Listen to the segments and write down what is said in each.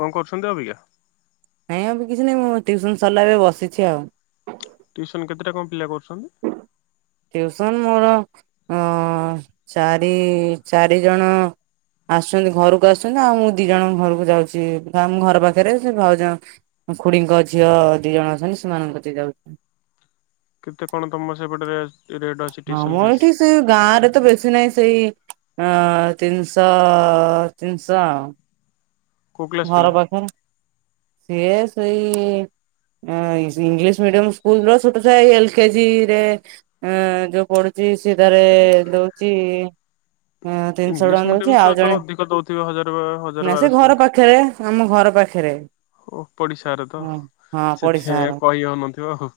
କଣ କରୁଛନ୍ତି ଅବିକା ନାଇଁବେ କିଛି ନାହିଁ ମୁଁ ଟ୍ୟଉସନ ସରିଲା ଏବେ ବସିଛି ଆଉ ଟିୁସନ୍ କେତେଟା କ ଣ ପିଲା କରୁଛନ୍ତି ଟିଉସନ୍ ମୋର ଚାରି ଚାରିଜଣ ଆସୁଛନ୍ତି ଘରକୁ ଆସୁଛନ୍ତି, ଆଉ ମୁଁ ଦି ଜଣଙ୍କ ଘରକୁ ଯାଉଛି ଆମ ଘର ପାଖରେ ସେ ଭାଉଜ- ଖୁଡିଙ୍କ ଝିଅ ଦି ଜଣ ଅଛନ୍ତି ସେମାନଙ୍କ କତିକି ଯାଉଛନ୍ତି କେତେ କଣ ତମର ସେପଟରେ ରେଟ୍ ଅଛି? ହଁ ଟିଉସନ ମୁଁ ଫିସ୍? ଏଇଠି ସେ ଗାଁ ରେ ତ ବେଶୀ ନାହିଁ ସେଇ ହ ତିନିଶହ, ତିନିଶହ କୋଉ କ୍ଲାସ ଘର ପିଲା? ପାଖରେ ସିଏ ସେଇ ଇଂଲିଶ ମିଡିୟମ ସ୍କୁଲ ର ଛୋଟ ଛ ଏଲ କେଜି ରେ ଯୋଉ ପଢ ଯିଏ ସେଧାରେ ଦଉଛି ହ ତିନିଶହ ଇଂଲିଶ ଟଙ୍କା ମିଡିୟମ ଦଉଛି। ଛୁଆ ଆଉ ତ ଜଣେ ଅଧିକ ଦଉଥିବେ ହଜାର ହଜାର ନା ସେ ବାରଶହ ଘର ଲେଖା। ପାଖରେ ଆମ ଘର ପାଖରେ ଓ ପଡିଶାରେ ତ ହଁ ହଁ ପଡିଶା ସେଥିପାଇଁ ଘର କହିହଉନଥିବ ଆଉ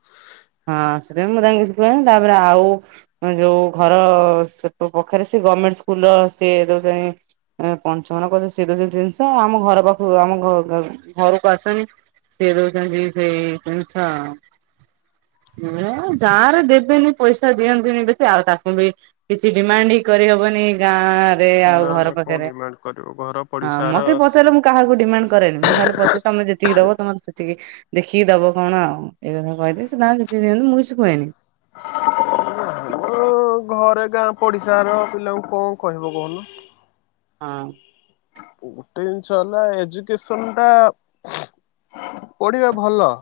ହଁ ସେ ମୁଁ ତାକୁ କିଛି କୁହନି ତାପରେ ଆଉ ଯୋଉ ଘର ପାଖରେ ସେ ଗର୍ମେଣ୍ଟ ସ୍କୁଲ ସିଏ ଦଉଛନ୍ତି ପଞ୍ଚଘନ କ ସେ ଦଉଛନ୍ତି ଜିନିଷ ଆମ ଘର ପାଖକୁ ଆମ ଘରକୁ ଆସଛନ୍ତି ସେ ଦଉଛନ୍ତି। ସେଇ ଜିନିଷ ଆଉ ଗାଁ ରେ ଦେବେନି ପଇସା ଦିଅନ୍ତିନି ବେଶୀ ଆଉ ତାକୁ ବି କିଛି ଡିମାଣ୍ଡ ହିଁ କରିହବନି। ଗାଁ ରେ ଆଉ ନା ଘର ନା କଣ ପାଖରେ, ଡିମାଣ୍ଡ କରିବ ଘର ହଁ ପଡିଶାର ମତେ ପଚାରିଲେ ମୁଁ କାହାକୁ ଡିମାଣ୍ଡ କରେନି ମୁଁ ଖାଲି ପଚାରେ ତମେ ଯେତିକି ଦବ ତମର ସେତିକି ଦେଖିକି ଦବ କଣ ଆଉ [unintelligible] ସିଏ ତାଙ୍କର ଯେତିକି ମୁଁ କିଛି କୁହେନି ହ୍ୟାଲୋ ଘରେ ଗାଁ ପଡିଶାର ପିଲାଙ୍କୁ କଣ କହିବ କହୁନ? ହଁ ଗୋଟେ ଜିନିଷ ହେଲା ଏଜୁକେସନ ଟା ପଢିବା ଭଲ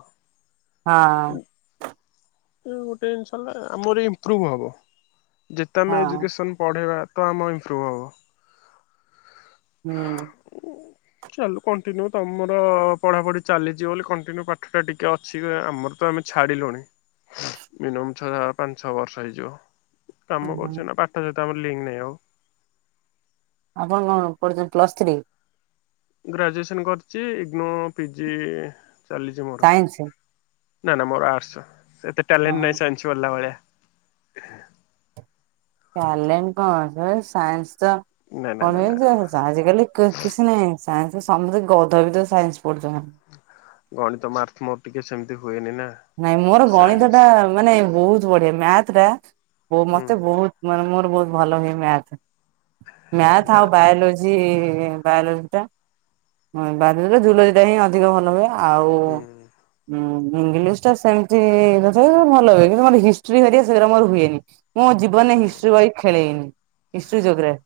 ହାଆଁ ଗୋଟେ ଜିନିଷ ହେଲା ଆମର ଇମ୍ପ୍ରୁଭ୍ ହେବ, ଯେତେ ଆମେ ହଁ ଏଜୁକେସନ୍ ପଢ଼େଇବା ତ ଆମମ ଇମ୍ପ୍ରୁଭ ହବ। ହୁଁ ଚାଲୁ କଣ୍ଟିନ୍ୟୁ ତମର ପଢାପଢି ଚାଲିଚି ବୋଲି କଣ୍ଟିନ୍ୟୁ ପାଠ ଟା ଟିକେ ଅ ଅଛି। ଆମର ତ ଆମେ ଛାଡ଼ିଲୁଣି। ମିନିମମ୍ ଛ ପାଞ୍ଚ ଛଅ ବର୍ଷ ହେଇଯିବ। କାମ ହୁଁ କରୁଚି ଏଇନା ପାଠ ସହିତ ଆମର ଲିଙ୍କ ନାହିଁ ଆଉ। ଆପଣ କଣ ପଢ଼ିଚନ୍ତି ପ୍ଲସ୍ ଥ୍ରୀ? ଗ୍ରାଜୁଏସନ୍ କରିଚି ଇଗି ନୋ ପିଜି ଚାଲିଚି ମୋର। ସାଇନ୍ସ ନା ନା ମୋର ଆର୍ଟସ ସେତେ ଟ୍ୟାଲେଣ୍ଟେ ହଁ। ନାହିଁ ସାଇନ୍ସି ପଢ଼ିଲା ଭଳିଆ। ଟ୍ୟାଲେଣ୍ଟ କଣ ଦରକାରେ ସାଇନ୍ସି ତ ନା ନା ନା ନା ପଡେଇଚି। ଆଜିକାଲି କ କିଛି ନାହିଁ ସାଇନ୍ସି ସମସ୍ତେ ଗଧ ବିତ ସାଇନ୍ସି ପଢୁଛନ୍ତି। ଗଣିତ ମାର୍ଥ ମୋର ଟିକେ ସେମିତି ହୁଏନି ନା। ନାଇଁ ମୋର ଗଣିତ ସାଇନ୍ସ ଟା ମାନେ ବହୁତ୍ ବଢିଆ ମ୍ୟାଥ ଟା ହୁଁ ମତେ ବହୁତ୍ ମାନେ ମୋର ବହୁତ ଭଲ ହୁଏ ମ୍ୟାଥ ନା ମ୍ୟାଥ ନା ଆଉ ବାୟୋଲୋଜି। ଜି ବାୟୋଲୋଜୀ ଟା ବାୟୋଲୋଜୀ ଜୁଲୋଜି ଟା ହିଁ ଅଧିକ ଭଲ ହୁଏ ଆଉ। ଆଉ ହୁଁ ଉଁ ଇଂଙ୍ଗିଲିଶ୍। ତସେମିତି ତଥାପି ଭଲ ହୁଏ କିନ୍ତୁ ମୋର ହିଷ୍ଟ୍ରି ହେରିକା ଶେଗୁରା ମୋର ହୁଏନି। ମୁଁ ଜୀବନରେ ହୁଁ ହିଷ୍ଟ୍ରି ବହି ଖେଳେଇନେହିଁ ହିଷ୍ଟ୍ରି ଯୋଗ୍ରାଫି।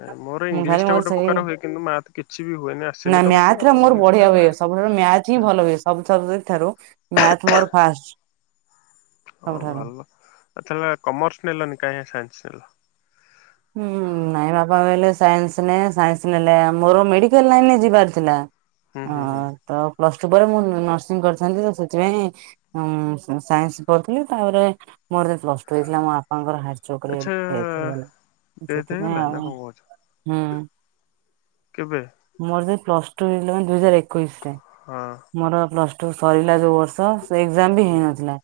ନାଇଁ ମୋର ଇଂଲିଶ ଟା ଗୋଟେ ସେଇ ପ୍ରକାର ହୁଏ କିନ୍ତୁ ମ୍ୟାଥ କିଛି ବି ହୁଏନି ନା ଆସେନି ତ ମତେ ମ୍ୟାଥ ରେ ବଢିଆ ଆଉ। ହୁଏ ମୋର ମ୍ୟାଥ ହିଁ ଭଲ ହୁଏ ସବୁ ସବଜେକ୍ଟେ ଠାରୁ ମ୍ୟାଥ ମୋର ଫାଷ୍ଟେ। ହଉ ଭଲ ଆଉ ତାଲେ କମର୍ସ ନେଲନି କାହିଁ ଆଉ ସାଇନ୍ସ ନେଲ? ହୁଁ। ନାଇଁ ବାପା କହିଲେ ସାଇନ୍ସି ନେଇଯା ସାଇନ୍ସି ନେଲେ ମୋର ମେଡିକାଲ ଲାଇନ ଯିବାର ଥିଲା। ହୁଁ ଅ ହୁଁ ହୁଁ। ତ ପ୍ଲସ୍ ଟୁ ପରେ ମୁଁ ନର୍ସିଂଙ୍ଗି କରିଥାନ୍ତି ତ ସେଥିପାଇଁ ହୁଁ ସାଇନ୍ସି କରୁଥିଲି ତାପରେ ମୋରେ ପ୍ଲସ ଟୁ ହେଇଥିଲା ମୋ ବାପାଙ୍କର ହାର୍ଟ ଚୋକ ରେ ଆଚ୍ଛା ଡେଥ ହେଇଗଲା। ଡେଥ୍ ସେଥିପାଇଁ ହେଇଗଲା ନା ଆଉ କଣ କହୁଛ ହୁଁ। କେବେ? ମୋର ଯେବେ ପ୍ଲସ୍ ଟୁ ହେଇଥିଲା ମାନେ ଦୁଇ ହଜାରେ ଏକୋଇଶି ରେ। ହଁ। ମୋର ପ୍ଲସ୍ ଟୁ ସରିଲା ଯୋଉ ବର୍ଷ ଏକ୍ଜାମ ବି ହୁଁ ହୁଁ ହେଇନଥିଲା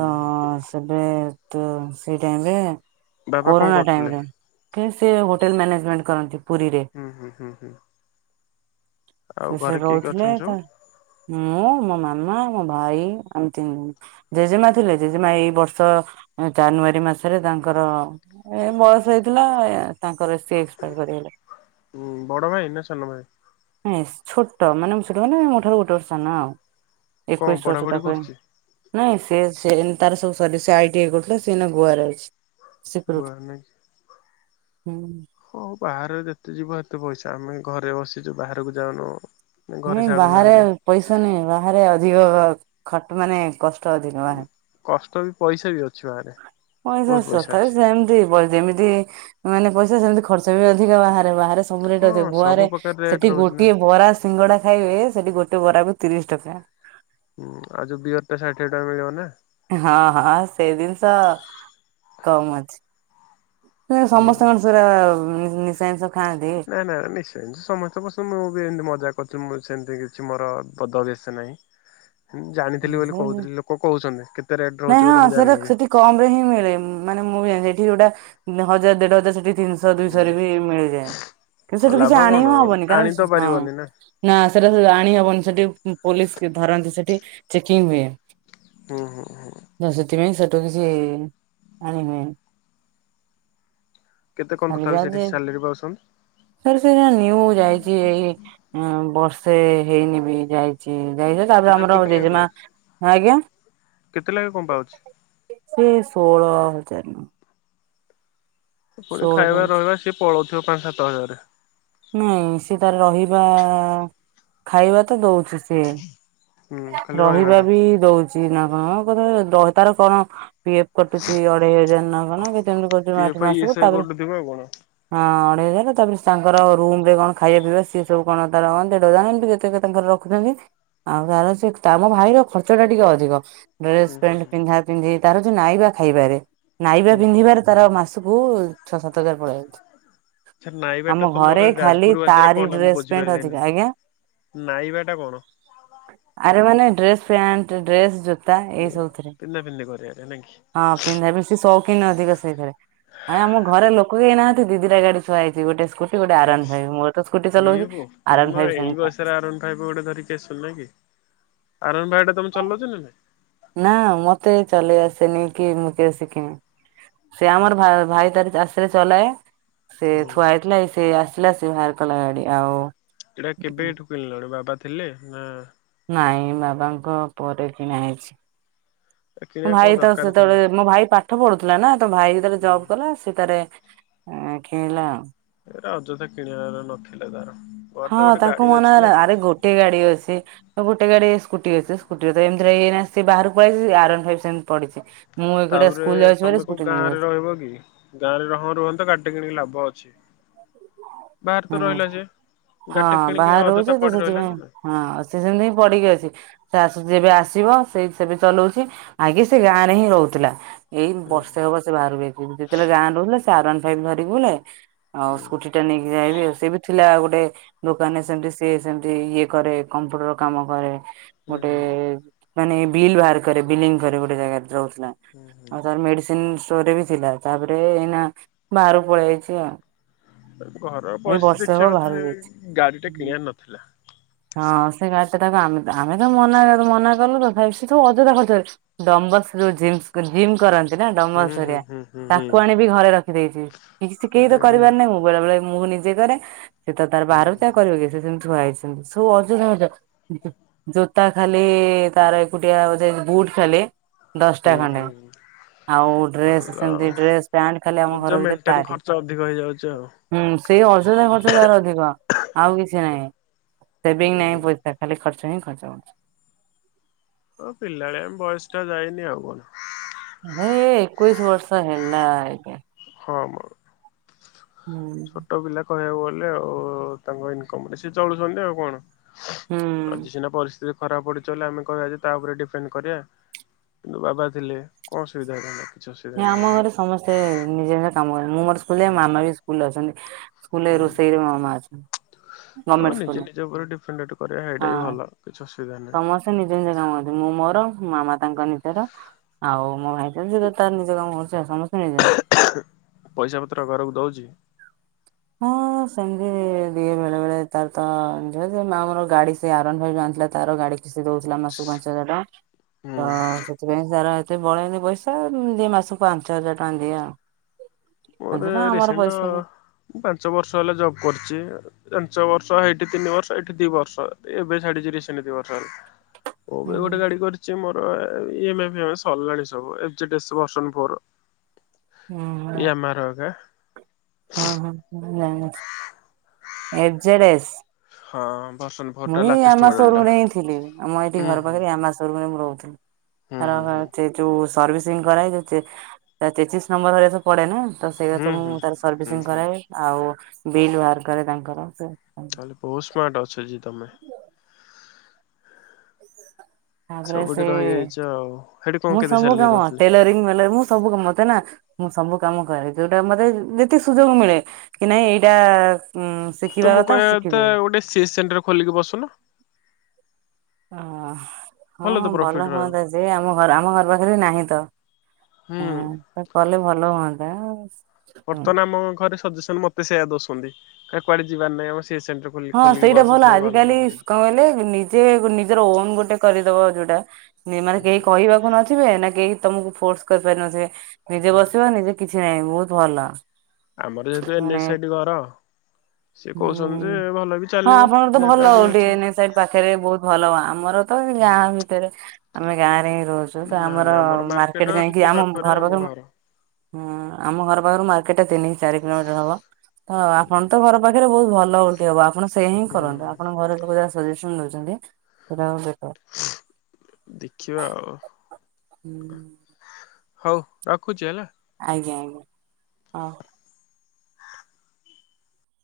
ତ ହୁଁ ସେବେଟୁ ସେ ଟାଇମ ରେ ବାବା କଣ କରୁଥିଲେ? କେ ସେ ହୋଟେଲେ ମ୍ୟାନେଜେମେଣ୍ଟେ କରନ୍ତି ପୁରୀରେ। ହୁଁ ହୁଁ ହୁଁ ହୁଁ। ଆଉ ସିଏ ଘରେ ସେଇଠି କିଏ କିଏ ରହୁଥିଲେ ଅଛନ୍ତି ସବୁ? ତା ମୁଁ ମୋ ମାମା ମୋ ଭାଇ ଆମେ ତିନି ଭୋଉଣୀ। ଜେଜେମା ଥିଲେ ଜେଜେମା ଏଇ ବର୍ଷ ଜାନୁଆରୀ ମାସରେ ତାଙ୍କର ଏଇ ବୟସ ହେଇଥୀ ଥିଲା ତାଙ୍କର ସେ ଏକ୍ସେପାର କରି ଗଲେ। ହୁଁ ବଡ ଭାଇ ନା ସାନ ଭାଇ? ନାଇ ଛୋଟ ମାନେ ଛୋଟ ମାନେ ମୋଠାରୁ ଗୋଟେ ବର୍ଷ ସାନ ଆଉ କଣ ଏକୋଇଶ ବର୍ଷ ପଢାପଢି ତାକୁ ଏନେ। କରୁଛି ନାଇଁ ସେ ସେ ଏନେ ତାର ସବୁ ସରି ସେ ଆଇଟିଆଇ କରିଥିଲା ସେ ଏନେ ଗୋଆରେ ଅଛି। ଗୁଆ ସିକୁରୁଟି ନାଇଁ ହୁଁ। ହଉ ବାହାରେ ଯେତେ ଯିବ ହେତେ ପଇସା ଆମେ ଘରେ ବସିଚୁ ବାହାରକୁ ଯାଉନୁ। ଘରେ ନାଇଁ ବାହାରେ ଛାଡୁନାହାନ୍ତି ପଇସା ନାଇଁ ବାହାରେ ଅଧିକ ଖଟ ମାନେ କଷ୍ଟ ଅଧିକ ବାହାରେ। କଷ୍ଟ ବି ପଇସା ବି ଅ ପଇସା ତଥାପି ସେମିତି ଯେମିତି ମାନେ ପଇସା ସେମିତି ଖର୍ଚ୍ଚ ବି ଅଧିକ ବାହାରେ ବାହାରେ ସବୁ ରେଟ ହଁ ଅଧିକ ସବୁ ଗୋଆରେ ପ୍ରକାର ରେଟ୍ ସେଠି ରହୁଛି ନା ଗୋଟିଏ ବରା ସି ସିଙ୍ଗଡା ଖାଇବେ ସେଠି ଗୋଟେ ବରା କୁ ତିରିଶ ଟଙ୍କା। ହୁଁ ଆଉ ଯୋଉ ବିୟର ଟା ଷାଠିଏ ଟଙ୍କା ମିଳିବ ନା। ହଁ ହଁ ସେ ଜିନିଷ କମ୍ ଅଛି। ସେ ହୁଁ ସମସ୍ତଙ୍କର ସେରା ନିଶା ଜିନିଷ। ଖାଆନ୍ତି। ନା ନା ନିଶ୍। ସେମିତି ସମସ୍ତ ଙ୍କ ସହ ମୁଁ ବି ଏମିତି ମଜା କରୁଚି ମୁଁ ସେମିତି କିଛି ମୋର ବଦଅଭ୍ୟାସ ନାହିଁ। ଜାଣିଥିଲି ବୋଲି କହୁଥିଲି ଲୋକ କହୁଚନ୍ତି, କେତେ ରେଟ ରହୁଚି ବୋଲି ମୁଁ ଜାଣିନେବି। କମ୍ ରେ ହିଁ ମିଳେ, ମାନେ ମୁଁ ବି ଜାଣିଚି ଏଠି ଯୋଉଟା ହଜାର, ଦେଢ ହଜାର ସେଠି ତିନିଶ। ଦ ଦୁଇଶହ ରେ ବି ହୁଁ ମିଳିଯାଏ, କିନ୍ତୁ ସେଠୁ କିଛି ଲାଭ କଣ ଆଣିବି ହବନି କାରଣ ଆଣି ତ ହଁ। ପାରିବନି ନା, ସେଟା ଆଣି ହବନି ସେଠି ପୋଲିସ ଧରନ୍ତି ସେଠି ଚେକିଂ ହୁଏ। ହୁଁ, ହୁଁ, ହୁଁ। ନା, ସେଥିପାଇଁ ସେଠୁ କିଛି ଆଣିହୁଏନି। କେତେ କଣ ତଥାବି ସେଠି ସଲାରୀ ପାଉଛନ? ସରେ ସେଟା ନିଉ ଯାଇଚି ଏଇ ବର୍ଷେ ହେଇନି ବି ଯାଇଚି। ଯାଇଚି, ତାପରେ ତଥାପି ଆମର କେତେ ଲେଖା ଜେଜେମା ପାଉଛୁ? ଆଜ୍ଞା। କେତେ ଲେଖା କଣ ପାଉଛି ସେ ଷୋହଳ ହଜାର ନ। ପୁଣି ଖାଇବା, ପାଉଛି ରହିବା ସିଏ ପଳଉଥିବ ପାଞ୍ଚ, ସାତ ହଜାରେ। ନାଇଁ, ସିଏ ତାର ରହିବା, ଖାଇବା ତ ଦଉଚି ସିଏ। ହୁଁ ଖାଲି ରହିବାଟା [unintelligible] P F I S I କରୁଥିବ ଆଉ କଣ [unintelligible] ହଁ ଅଢେଇ ହଜାର, ତାପରେ ତାଙ୍କର ରୁମ୍ ରେ କଣ ଖାଇବା, ପିଇବା ସିଏ ସବୁ କଣ ତାର ଦେଢ ହଜାର ଏମିତି କେତେ ତାଙ୍କର। [unintelligible] ସେ ମୋ ଭାଇର ଖର୍ଚ୍ଚ ଟା ଟିକେ ଅଧିକ। ଡ୍ରେସ ହୁଁ ହୁଁ ପ୍ୟାଣ୍ଟ ପିନ୍ଧା ପିନ୍ଧି ତାର ଯୋଉ ନାଇବା ଖାଇବାରେ। ନାଇବା ହୁଁ ହୁଁ। ପିନ୍ଧିବାରେ ହୁଁ। ତାର ମାସକୁ ଛଅ, ସାତ ହଜାର ପଳାଇ ଯାଉଚି। ଆଚ୍ଛା ନାଇବା ଟା ଆମ ତମର ଘରେ ଖାଲି ଯାଜପୁର ଭାଷାରେ ତାରି ଡ୍ରେସ, ପେଣ୍ଟ ଅଧିକା। ଆଜ୍ଞା। ନାଇବାଟା କଣ? ଆରେ ମାନେ ଡ୍ରେସ, ପ୍ୟାଣ୍ଟ, ଡ୍ରେସ, ଜୋତା। ଏଇ ସବୁଥିରେ [unintelligible] ହଁ, ପିନ୍ଧା ବେଶି ସଉ କିନ୍ ଅଧିକ ସେଇଥିରେ। ଆଜ୍ଞା, ଆମ ଘରେ ଲୋକ କେହି ନାହାନ୍ତି ଦି ଦିଟା ଗାଡି ଥୁଆ ହେଇଚି। ଗୋଟେ ସ୍କୁ। ଗୋଟେ ଲାଗି ଆରୱାନଫାଇଭ। ମୋର ତ ସ୍କୁଟି ଚଲଉଚି ଆରୱାନଫାଇଭ ସେମିତି ଥାଏ। ଭାଇ ବି ଗୋଟେ ଧରିକ ଆସିବ ନାଇ କି? ଆରୱାନଫାଇଭ ଟା ତମେ ଚଲଉଚ ନାଁ ନାଇ? ନା, ମତେ ଚଲେଇ ଆସେନି କି ମୁଁ କେବେ ଶିଖିନି। ସେ ଆମର ଭାଇ ତାର ଆସିଲେ ଚଲାଏ, ସେ ହୁଁ ଥୁଆ ହେଇଥିଲା ସେ ଆ। ଥିଲା, ସେ ବାହାର କଲା ଗାଡି ଆଉ। ଏଇଟା କେବେ ଠୁ କିଣିଲଣି, ବାବା ଥିଲେ ନା। ନାଇଁ, ବାବା ଙ୍କ ପରେ କିଣାହେଇଚି। ମୋ କିଣିବା କଣ ଭାଇ ତ ଦରକାର ସେତବଳେ ଥିଲା? ମୋ ଭାଇ ପାଠ। ପାଠ ପଢୁଥିଲା ନା। ତ ଭାଇ ଯେତବଳେ ଜବ୍ କଲା ସେ ତାରେ କିଣିଲା ଆଉ। ଏଗୁଡା ଅଯଥା କିଣିବା ର ନଥିଲା ତାର। ମୋର ହଁ, ତ ଗୋଟେ ତାକୁ ଗାଡି ମନା ଅଛି ହେଲା, ନା ଆରେ ଗୋଟେ ଗାଡି ଅଛି। ଗୋଟେ ଗାଡି ସ୍କୁଟି ଅଛି, ସ୍କୁଟିରେ ତ ଏମିତି ରେ ବାହାରକୁ ପଳେଇଚି ଆରୱାନଫାଇଭ ସେମିତି ପଡିଚି। ତାପରେ ତମେ କୋଉ ଗାଁ ରେ ରହିବ କି? ଗାଁ ରେ ହଁ ରୁହନ୍ତ ଗାଡ଼ି ଟା କିଣିକି ଲାଭ ଅଛି। ବାହାରେ ତ ହୁଁ। ରହିଲା ଯେ, ହଁ ଗାଡିଟା କିଣିକି ବାହାରେ ରହୁଛି ଅଯଥା ତ ପଡି ରହିଲା ସେଥିପାଇଁ ନା ନା। ହଁ, ସେ ସେମିତି ହିଁ ପଡିକି ଅଛି। ସେ ଯେବେ ଆସିବ ସେଇ ସେବେ ଚଲଉଚି, ଆଗେ ସେ ଗାଁ ରେ ହିଁ ରହୁଥିଲା। ଏଇ ହୁଁ ବର୍ଷେ ହବ ସେ ବାହାରକୁ ଯାଇଚି, ଯେତବଳେ ଗାଁ ରହୁଥିଲା ସେ ଆରୱାନଫାଇଭ ଧରିକି ବୁଲେ ଆଉ ହୁଁ ସ୍କୁଟି। ଟା ନେଇକି ଯାଇବି, ଆ ସେ ବି ଥିଲା ଆଉ ଗୋଟେ। ଦୋକାନରେ ସେମତି ସିଏ ସେମତି ଇଏ କରେ କମ୍ପ୍ୟୁଟର କାମ କରେ। ହୁଁ ହୁଁ ଗୋଟେ ହୁଁ ମାନେ ବିଲ୍ ବାହାର କରେ ବିଲଣ୍ଗି କରେ ଗୋଟେ ଜାଗାରେ ରହୁଥିଲା। ହୁଁ ହୁଁ ଆଉ ତାର ମେଡିସିନ ଷ୍ଟୋର ରେ ବି ଥିଲା ତାପରେ ଏଇନା ବାହାରକୁ ପଳେଇ ଯାଇଛି ଆଉ। ଘରର ଏଇ ପରିସ୍ଥିତି ବର୍ଷେ ହବ ଦେଖିବା ବାହାରକୁ ଯାଇଛି। କଥା ଗାଡି ଟା କିଣିବାର ନଥିଲା। ହଁ ସେ ଗାଡ଼ିଟା ତାକୁ ଆମେ ଆମେ ତ ମନା ମନା କଲୁ ତଥାପି ସେ ସବୁ ଅଜୁରା ଖଜରେ ଡମ୍ବସ ଯୋଉ ଜିମ୍ କରନ୍ତି। ନା ହୁଁ ହୁଁ ଡଙ୍ଗଲସରିଆ ହୁଁ ହୁଁ ହୁଁ। ତାକୁ ଆଣିବି ଘରେ ରଖିଦେଇଛି କି କେହି ତ ରେଡିଓ କରିବାର ନାହି ମୁଁ ବେଳେ ବେଳେ ମୁଁ ନିଜେ କରେ। ସେ ତ ତାର ହୁଁ ବାହାରକୁ ଯାଏ ଆଉ କରିବ କିମତି ସେମିତି ଛୁଆ ହେଇ ସବ ଅଜଜ ଜୋତା ଖାଲି ତାର ଏକୁଟିଆ ବୁଟ ଖାଲି। ଦଶଟା ହୁଁ ଖଣ୍ଡେ ହୁଁ। ଆଉ ଡ୍ରେସ୍ ଭଲ ସେମିତି ଆଉ ଡ୍ରେସ୍ ପ୍ୟାଣ୍ଟ ଖାଲି ଆମ ଘର ନିଜ ଭିତରେ ମେଣ୍ଟେନ ତାରି। ଖର୍ଚ୍ଚ ଅଧିକ ହେଇଯାଉଛି ଆଉ। ହୁଁ ସେଇ ଅଜଥା ଖର୍ଚ୍ଚ ତାର ଅଧିକ ଆଉ କିଛି ନାହିଁ। ସେଭିଙ୍ଗ ନାହିଁ ହୁଁ। ପଇସା ଖାଲି ଖର୍ଚ ହିଁ ଖର୍ଚ୍ଚ ହଉଛି। ଓ ପିଲାଳିଆ ବୟସ ଟା ଯାଇନି ଆଉ କଣ। ନ ଏକୋଇଶି ବର୍ଷ ହେଲା ଆଜ୍ଞା। ହଁ ମ। ହୁଁ। ଛୋଟ ପିଲା କହିବାକୁ ଗଲେ। ଆଉ ତାଙ୍କ ଇନକମ ରେ ସିଏ ଚଳୁଛନ୍ତି ଆଉ କଣ। ଆଜି ହୁଁ। ସିନା ପରିସ୍ଥିତି ଖରାପ ପଡ଼ିଛି ବୋଲି ଆମେ କହିବା ଯେ ତା ଉପରେ ଡିପେଣ୍ଡ କରିବା କିନ୍ତୁ ବାବା ଥିଲେ କଣ ସୁୁବିଧା ହେଇଥାନ୍ତା। କିଛି ଅସୁବିଧା ଏ ଆମ ନଥାନ୍ତା। ଘରେ ସମସ୍ତେ ନିଜେ ନିଜ କାମ କରନ୍ତି। ମୁଁ ମୋର ସ୍କୁଲରେ ହୁଁ ମାମା ବି ସ୍କୁଲରେ ଅଛନ୍ତି। ସ୍କୁଲ ରେ ହୁଁ। ରୋଷେଇ ରେ ମୋ ମାଆ ଅଛନ୍ତି। ହଉ ଗମେଣ୍ଟ ନିଜେ ସ୍କୁଲରେ ନିଜ ଉପରେ ଡିପେଣ୍ଡେ କରିବା ଏଇଟା ବି ଭଲ। କିଛି ଅସୁବିଧା ନାହିଁ। ସେ ନିଜେ ନିଜ କାମ କରନ୍ତି। ମୁଁ ମୋର ମାମା ତାଙ୍କ ନିଜର। ଆଉ ମୋ ଭାଇ ଯ ତାର ନିଜ କାମ କରୁଛି ଆଉ ସମସ୍ତେ ନିଜ ପଇସା ପତ୍ର ଘରକୁ ଦଉଛି। ହଁ। ସେମିତି ଦିଏ ବେଳେ ବେଳେ ତାର ତ ମାମର ଗାଡି ସେ ଆର ୱା ନ ଫାଇପି ଜାଣିଥିଲା ତାର ଗାଡି- ସେ ଦଉଥିଲା ମାସକୁ ପାଞ୍ଚ ହଜାର ଟଙ୍କା। ହୁଁ ତ ସେଥିପାଇଁ ସାର ଏତେ ବଳେନି ପଇସା ଦିଏ ମାସକୁ ପାଁଶ ହଜାରେ ଟଙ୍କା ଦିଏ ଆଉ। ପାଞ୍ଚ ମୋର ଟଙ୍କା ଆମର ରିସେଣ୍ଟ ପଇସା ହୁଁ ପାଞ୍ଚ ବର୍ଷ ହେଲା ଜବ୍ କରିଛି। ପାଞ୍ଚ ବର୍ଷ ଏଇଠି ତିନି ବର୍ଷ ଏଇଠି ଦି ବର୍ଷ ଏବେ ଛାଡିଚି ସେମିତି ବର୍ଷ ହେଲା। ମୁଁ ବି ହୁଁ ଗୋଟେ ଗାଡି କରିଛି। ମୋର ଇ ଏମ୍ ଆଇ ସରିଲାଣି ସବୁ F Z S version four. ୟାମାର ଅକା। ହଁ ହଁ ଏଫ ଜେଡ ଏସ୍। ହଁ ବସ ମୁଇଁ ଆମା ସୋରୁମ ରେ ହିଁ ଥିଲି। ଆମ ଏଇଠି ହୁଁ ଘର ହୁଁ। ପାଖରେ ଆମା ସୋରୁମ ରେ ମୁଁ ରହୁଥିଲି। ହୁଁ ହୁଁ ହୁଁ ତାର ଯୋଉ ସର୍ଭିସିଂ କରାହେଇଥାଏ ତା ତେତିଶ ନମ୍ବରରେ ସ ପଡେ ନା ତ ସେଇା ହୁଁ ସବୁ ହୁଁ ମୁଁ ତାର ହୁଁ ସର୍ଭିସିଂ ହୁଁ କରାଇ। ଆଉ ବିଲ୍ ବାହାର କରେ ତାଙ୍କର। ତାହେଲେ ବହୁତ ସ୍ମାର୍ଟ ଅଛ ଯେ ତମେ। ତାପରେ ସବୁଠି ସେ ରହିଯାଇଛ ଆଉ ସେଠି କଣ ମୁଁ କେତେ ସବୁ ସାଲେରୀ କାମ ଦଉଥିଲେ? ଟେଲରିଙ୍ଗ ମଲେରି ମୁଁ ସବୁ କାମ। ମତେ ନା ମୁଁ ସବୁ କାମ କରେ। ଯୋଉଟା ମତେ ଯେତେ ସୁଯୋଗ ମିଳେ କି ନାଇଁ ଏଇଟା ଉଁ ତ ଶିଖିବା ମୁଁ କଥା କହିବା ତ ଶିଖିଦେବି ଗୋଟେ ସି ଏସ ସି ସେଣ୍ଟର ଖୋଲିକି ବସୁନ? ଓ ହଁ ତ ପ୍ରଫିଟ ଭଲ ରହିବ। ହୁଅନ୍ତା ଯେ ସେ ଆମ ଘର ଆମ ଘର ପାଖରେ ନାହିଁ ତ। ହୁଁ କଲେ ଭଲ ହୁଅନ୍ତା। ହୁଁ ବର୍ତ୍ତମାନ ଆମ ଘରେ ସଜେସନ ମତେ ସେଇଆ ଦେଉଛନ୍ତି। କୁଆଡେ ଯିବାର ନାହିଁ ଆମ ସୀ ଏ ସେଣ୍ଟ ହଁ ସେଇଟା ଭଲ ଆଜିକାଲି କଣ କହିଲେ ନି ଯେ ନିଜର ଓନ୍ ଗୋଟେ କରିଦବ ଯୋଉଟା ମାନେ କେହି ହୁଁ। କହିବାକୁ ନ ଥିବେ ନା କେହି ତମକୁ ଫୋର୍ସ କରିପାରି ନଥିବେ। ନିଜେ ବସିବ ନିଜେ କିଛି ନାହିଁ ବହୁତ ଭଲ। ଆମର ଯେହେତୁ ଏନ୍ ମାନେ ଏଚ ସାଇଡି ଘର ସିଏ ହୁଁ କହୁଛନ୍ତି ଯେ ଭଲ ବି ହଁ ଚାଲିବ ଆପଣଙ୍କର ତ ଜାଗା ଭଲ ବି ଗୋଟେ ଅଛି। ଏନ ଚ ସାଇଡି ପାଖରେ ବହୁତ ଭଲ ଆମର ତ ଗାଁ ଭିତରେ ଆମେ ଗାଁ ରେ ହିଁ ରହୁଛୁ। ତ ଆମର ମାର୍କେଟ ଯାଇକି ଆମ ଘର ପାଖରେ ହୁଁ ଆମ ଘର ପାଖରୁ ମାର୍କେଟ ଟା ତିନି ଚାରି କିଲୋମିଟର ହବ। ତ ଆପଣ ହୁଁ ତ ଘର ପାଖରେ ବହୁତ ଭଲ ଗୋଟେ ହବ। ଆପଣ ସେ ହିଁ କରନ୍ତୁ। ଆପଣ ଘର ଲୋକ ଯାହା ସଜେସନ ଦଉଛନ୍ତି, ସେଇଟା ବେଟର। ଉଁ ଦେଖିବା ଆଉ। ହୁଁ। ହଉ ରଖୁଛି ହେଲା। ଆଜ୍ଞା ଆଜ୍ଞା ହଁ।